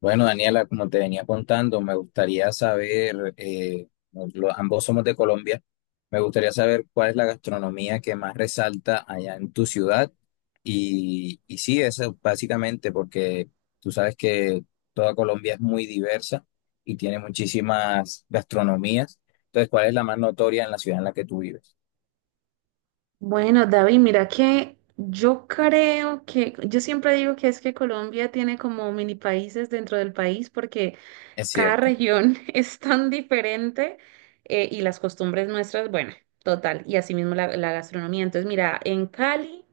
Bueno, Daniela, como te venía contando, me gustaría saber, ambos somos de Colombia, me gustaría saber cuál es la gastronomía que más resalta allá en tu ciudad. Y sí, eso básicamente porque tú sabes que toda Colombia es muy diversa y tiene muchísimas gastronomías. Entonces, ¿cuál es la más notoria en la ciudad en la que tú vives? Bueno, David, mira que yo siempre digo que es que Colombia tiene como mini países dentro del país porque Es cada cierto, región es tan diferente y las costumbres nuestras, bueno, total, y asimismo la gastronomía. Entonces, mira, en Cali.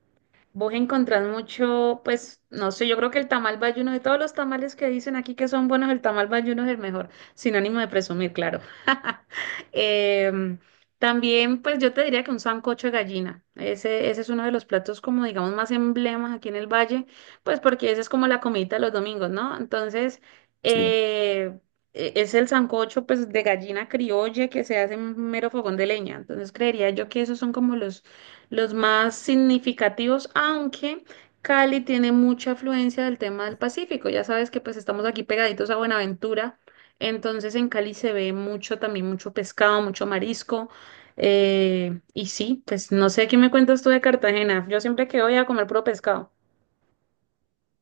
Vos encontrás mucho, pues, no sé, yo creo que el tamal bayuno, de todos los tamales que dicen aquí que son buenos, el tamal bayuno es el mejor, sin ánimo de presumir, claro. Em, También, pues, yo te diría que un sancocho de gallina, ese es uno de los platos como, digamos, más emblemas aquí en el valle, pues, porque ese es como la comidita de los domingos, ¿no? Entonces, sí. eh, es el sancocho, pues, de gallina criolla que se hace en un mero fogón de leña, entonces creería yo que esos son como los más significativos, aunque Cali tiene mucha afluencia del tema del Pacífico. Ya sabes que pues estamos aquí pegaditos a Buenaventura, entonces en Cali se ve mucho también, mucho pescado, mucho marisco. Y sí, pues no sé qué me cuentas tú de Cartagena. Yo siempre que voy a comer puro pescado.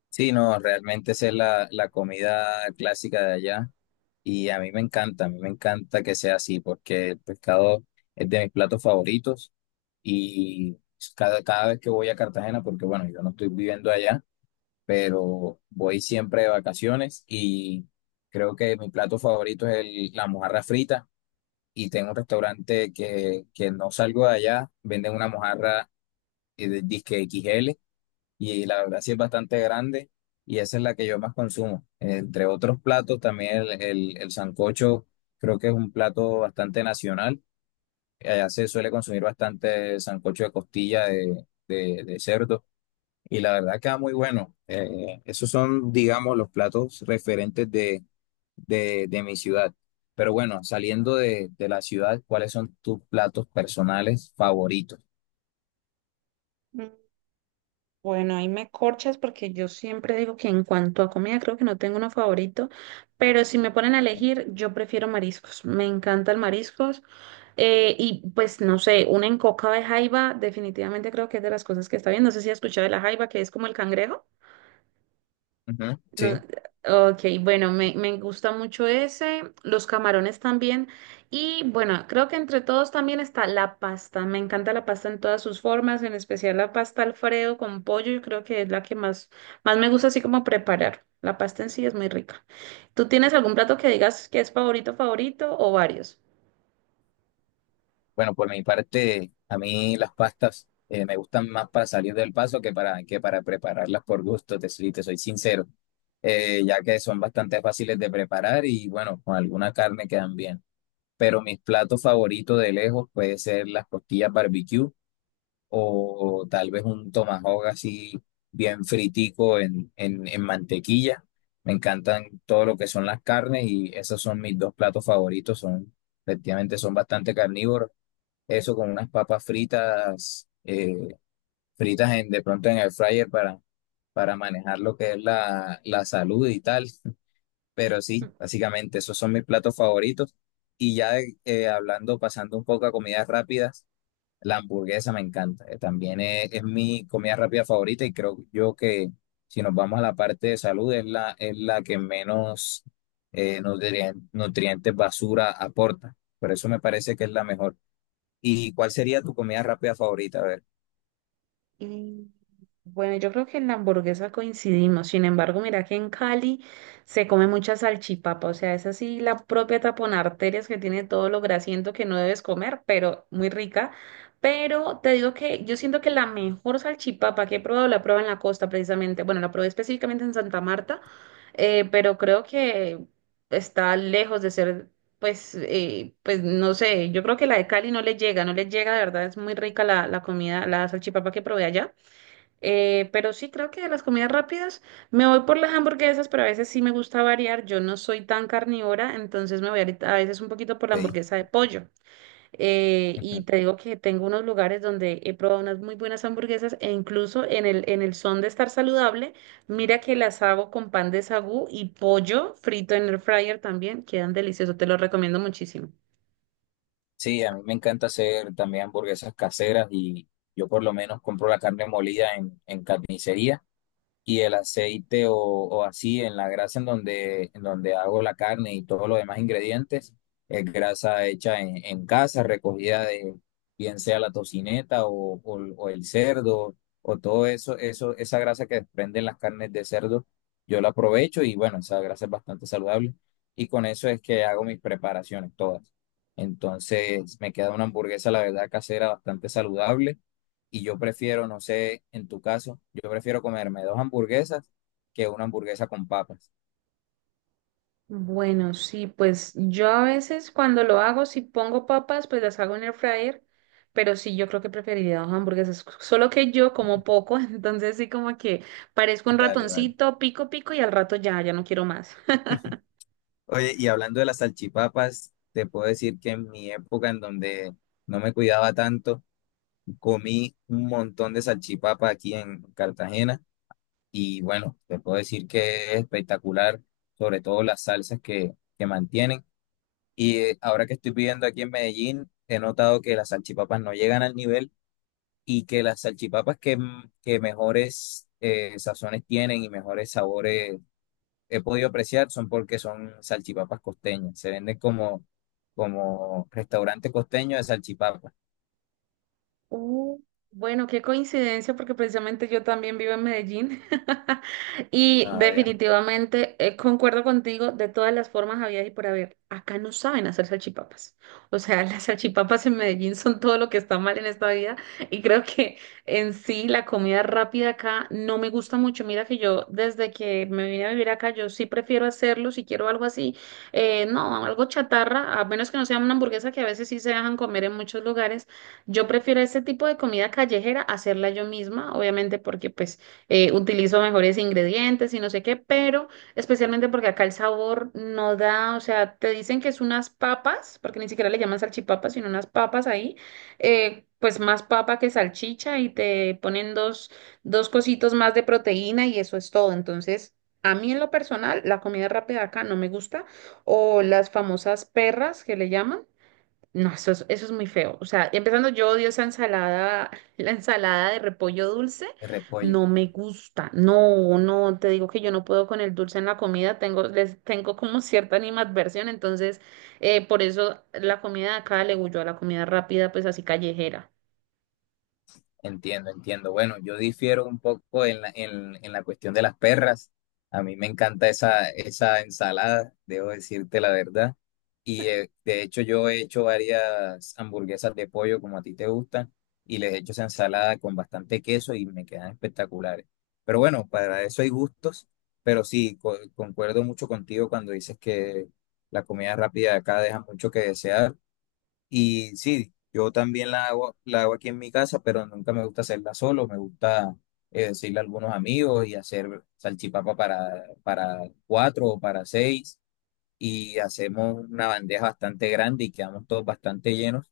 Sí, no, realmente esa es la comida clásica de allá. Y a mí me encanta, a mí me encanta que sea así, porque el pescado es de mis platos favoritos y cada vez que voy a Cartagena, porque bueno, yo no estoy viviendo allá, pero voy siempre de vacaciones y creo que mi plato favorito la mojarra frita y tengo un restaurante que no salgo de allá, venden una mojarra de disque XL y la verdad sí es bastante grande y esa es la que yo más consumo. Entre otros platos, también el sancocho creo que es un plato bastante nacional. Allá se suele consumir bastante sancocho de costilla de cerdo y la verdad queda muy bueno. Esos son, digamos, los platos referentes de mi ciudad. Pero bueno, saliendo de la ciudad, ¿cuáles son tus platos personales favoritos? Mm, Bueno, ahí me corchas porque yo siempre digo que en cuanto a comida creo que no tengo uno favorito, pero si me ponen a elegir, yo prefiero mariscos. Me encantan mariscos. Y pues no sé, una encoca de jaiba, definitivamente creo que es de las cosas que está bien. No sé si has escuchado de la jaiba, que es como el cangrejo. Ujú, No, sí. ok, bueno, me gusta mucho ese, los camarones también. Y bueno, creo que entre todos también está la pasta. Me encanta la pasta en todas sus formas, en especial la pasta Alfredo con pollo. Yo creo que es la que más me gusta así como preparar. La pasta en sí es muy rica. ¿Tú tienes algún plato que digas que es favorito, favorito o varios? Bueno, por mi parte, a mí las pastas me gustan más para salir del paso que para prepararlas por gusto, te soy sincero, ya que son bastante fáciles de preparar y bueno, con alguna carne quedan bien. Pero mis platos favoritos de lejos puede ser las costillas barbecue o, tal vez un tomahawk así bien fritico en mantequilla. Me encantan todo lo que son las carnes y esos son mis dos platos favoritos, son, efectivamente son bastante carnívoros eso con unas papas fritas, fritas en, de pronto en el fryer para manejar lo que es la salud y tal. Pero sí, básicamente esos son mis platos favoritos. Y ya hablando, pasando un poco a comidas rápidas, la hamburguesa me encanta. También es mi comida rápida favorita y creo yo que si nos vamos a la parte de salud es es la que menos nutrientes basura aporta. Por eso me parece que es la mejor. ¿Y cuál sería tu comida rápida favorita? A ver, Mm, Bueno, yo creo que en la hamburguesa coincidimos. Sin embargo, mira que en Cali se come mucha salchipapa. O sea, es así la propia tapón arterias que tiene todo lo grasiento que no debes comer, pero muy rica. Pero te digo que yo siento que la mejor salchipapa que he probado la probé en la costa precisamente. Bueno, la probé específicamente en Santa Marta, pero creo que está lejos de ser pues, pues no sé, yo creo que la de Cali no le llega, no le llega, de verdad es muy rica la comida, la salchipapa que probé allá. Pero sí creo que de las comidas rápidas me voy por las hamburguesas, pero a veces sí me gusta variar. Yo no soy tan carnívora, entonces a veces un poquito por la te di. hamburguesa de pollo. Y Ujú. te digo que tengo unos lugares donde he probado unas muy buenas hamburguesas e incluso en el son de estar saludable, mira que las hago con pan de sagú y pollo frito en el fryer también, quedan deliciosos, te lo recomiendo muchísimo. Sí, a mí me encanta hacer también hamburguesas caseras y yo por lo menos compro la carne molida en carnicería. Y el aceite o así en la grasa en donde hago la carne y todos los demás ingredientes, es grasa hecha en casa, recogida de bien sea la tocineta o el cerdo o todo eso, esa grasa que desprenden las carnes de cerdo, yo la aprovecho y bueno, esa grasa es bastante saludable y con eso es que hago mis preparaciones todas. Entonces me queda una hamburguesa, la verdad, casera bastante saludable y yo prefiero, no sé, en tu caso, yo prefiero comerme dos hamburguesas que una hamburguesa con papas. Bueno, sí, pues yo a veces cuando lo hago, si pongo papas, pues las hago en el fryer, pero sí, yo creo que preferiría dos hamburguesas, solo que yo como poco, entonces sí como que parezco un Vale, vale. ratoncito, pico, pico y al rato ya, ya no quiero más. Oye, y hablando de las salchipapas, te puedo decir que en mi época en donde no me cuidaba tanto, comí un montón de salchipapas aquí en Cartagena y bueno, te puedo decir que es espectacular, sobre todo las salsas que mantienen. Y ahora que estoy viviendo aquí en Medellín, he notado que las salchipapas no llegan al nivel. Y que las salchipapas que mejores sazones tienen y mejores sabores he podido apreciar son porque son salchipapas costeñas. Se venden como, como restaurante costeño de salchipapas, Uh, Bueno, qué coincidencia, porque precisamente yo también vivo en Medellín y ah, ya, definitivamente concuerdo contigo, de todas las formas había y por haber. Acá no saben hacer salchipapas. O sea, las salchipapas en Medellín son todo lo que está mal en esta vida y creo que en sí la comida rápida acá no me gusta mucho. Mira que yo desde que me vine a vivir acá, yo sí prefiero hacerlo si quiero algo así. No, algo chatarra, a menos que no sea una hamburguesa que a veces sí se dejan comer en muchos lugares, yo prefiero ese tipo de comida callejera hacerla yo misma, obviamente porque pues utilizo mejores ingredientes y no sé qué, pero especialmente porque acá el sabor no da, o sea, te dicen que es unas papas, porque ni siquiera le llaman salchipapas, sino unas papas ahí, pues más papa que salchicha y te ponen dos, cositos más de proteína y eso es todo. Entonces, a mí en lo personal, la comida rápida acá no me gusta, o las famosas perras que le llaman. No, eso es muy feo. O sea, empezando, yo odio esa ensalada, la ensalada de repollo dulce. de repollo. No me gusta. No, no, te digo que yo no puedo con el dulce en la comida. Les tengo como cierta animadversión. Entonces, por eso la comida de acá le huyó a la comida rápida, pues así callejera. Entiendo, entiendo. Bueno, yo difiero un poco en en la cuestión de las perras. A mí me encanta esa ensalada, debo decirte la verdad. Y de hecho yo he hecho varias hamburguesas de pollo como a ti te gustan y les he hecho esa ensalada con bastante queso y me quedan espectaculares. Pero bueno, para eso hay gustos, pero sí, concuerdo mucho contigo cuando dices que la comida rápida de acá deja mucho que desear. Y sí, yo también la hago aquí en mi casa, pero nunca me gusta hacerla solo, me gusta decirle a algunos amigos y hacer salchipapa para cuatro o para seis y hacemos una bandeja bastante grande y quedamos todos bastante llenos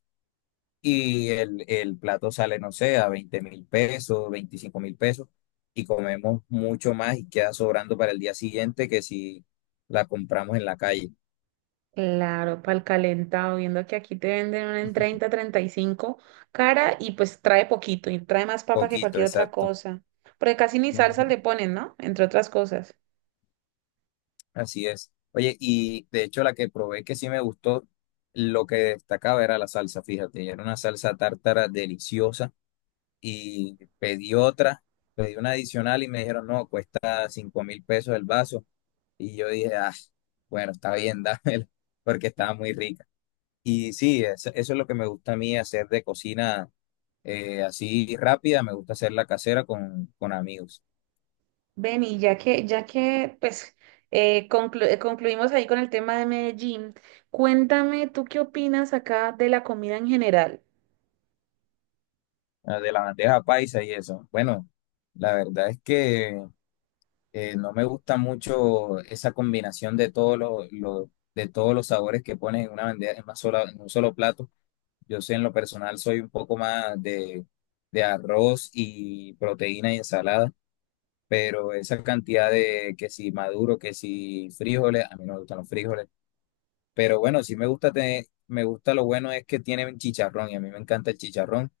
y el plato sale, no sé, a 20.000 pesos, 25.000 pesos y comemos mucho más y queda sobrando para el día siguiente que si la compramos en la calle, Claro, para el calentado, viendo que aquí te venden una en 30, 35, cara y pues trae poquito y trae más papa que poquito, cualquier otra exacto. cosa. Porque casi ni salsa Ujú. le ponen, ¿no? Entre otras cosas. Así es. Oye, y de hecho la que probé que sí me gustó, lo que destacaba era la salsa, fíjate, era una salsa tártara deliciosa y pedí otra, pedí una adicional y me dijeron, no, cuesta 5.000 pesos el vaso. Y yo dije, ah, bueno, está bien, dámelo, porque estaba muy rica. Y sí, eso es lo que me gusta a mí hacer de cocina así rápida, me gusta hacerla casera con amigos. Benny, ya que pues concluimos ahí con el tema de Medellín, cuéntame tú qué opinas acá de la comida en general. Ah, de la bandeja paisa y eso. Bueno. La verdad es que no me gusta mucho esa combinación de todos de todos los sabores que ponen en una bandeja, en una sola, en un solo plato. Yo sé, en lo personal, soy un poco más de arroz y proteína y ensalada, pero esa cantidad de que si maduro, que si frijoles, a mí no me gustan los frijoles. Pero bueno, sí me gusta tener, me gusta lo bueno es que tienen chicharrón y a mí me encanta el chicharrón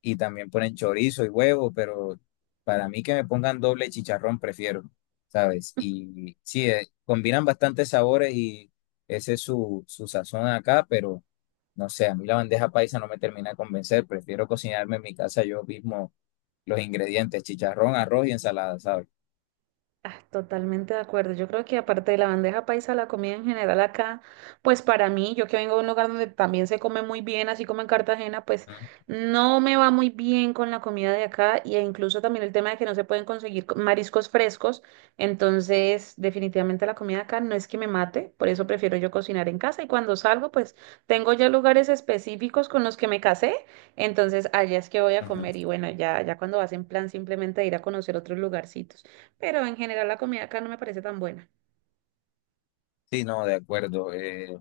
y también ponen chorizo y huevo, pero para mí que me pongan doble chicharrón prefiero, ¿sabes? Y sí, combinan bastantes sabores y ese es su, su sazón acá, pero no sé, a mí la bandeja paisa no me termina de convencer, prefiero cocinarme en mi casa yo mismo los ingredientes, chicharrón, arroz y ensalada, ¿sabes? Ah, totalmente de acuerdo. Yo creo que aparte de la bandeja paisa, la comida en general acá, pues para mí, yo que vengo de un lugar donde también se come muy bien, así como en Cartagena, pues Mm, no me va muy bien con la comida de acá e incluso también el tema de que no se pueden conseguir mariscos frescos. Entonces, definitivamente la comida acá no es que me mate, por eso prefiero yo cocinar en casa y cuando salgo, pues tengo ya lugares específicos con los que me casé, entonces allá es que voy a ujú. comer y bueno, ya, ya cuando vas en plan simplemente de ir a conocer otros lugarcitos, pero en general la comida acá no me parece tan buena. Sí, no, de acuerdo.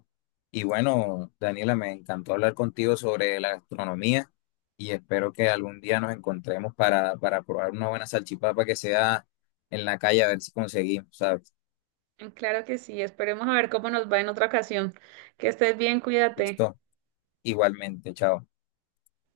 Y bueno, Daniela, me encantó hablar contigo sobre la gastronomía y espero que algún día nos encontremos para probar una buena salchipapa que sea en la calle, a ver si conseguimos, ¿sabes? Claro que sí, esperemos a ver cómo nos va en otra ocasión. Que estés bien, cuídate. Listo, igualmente, chao.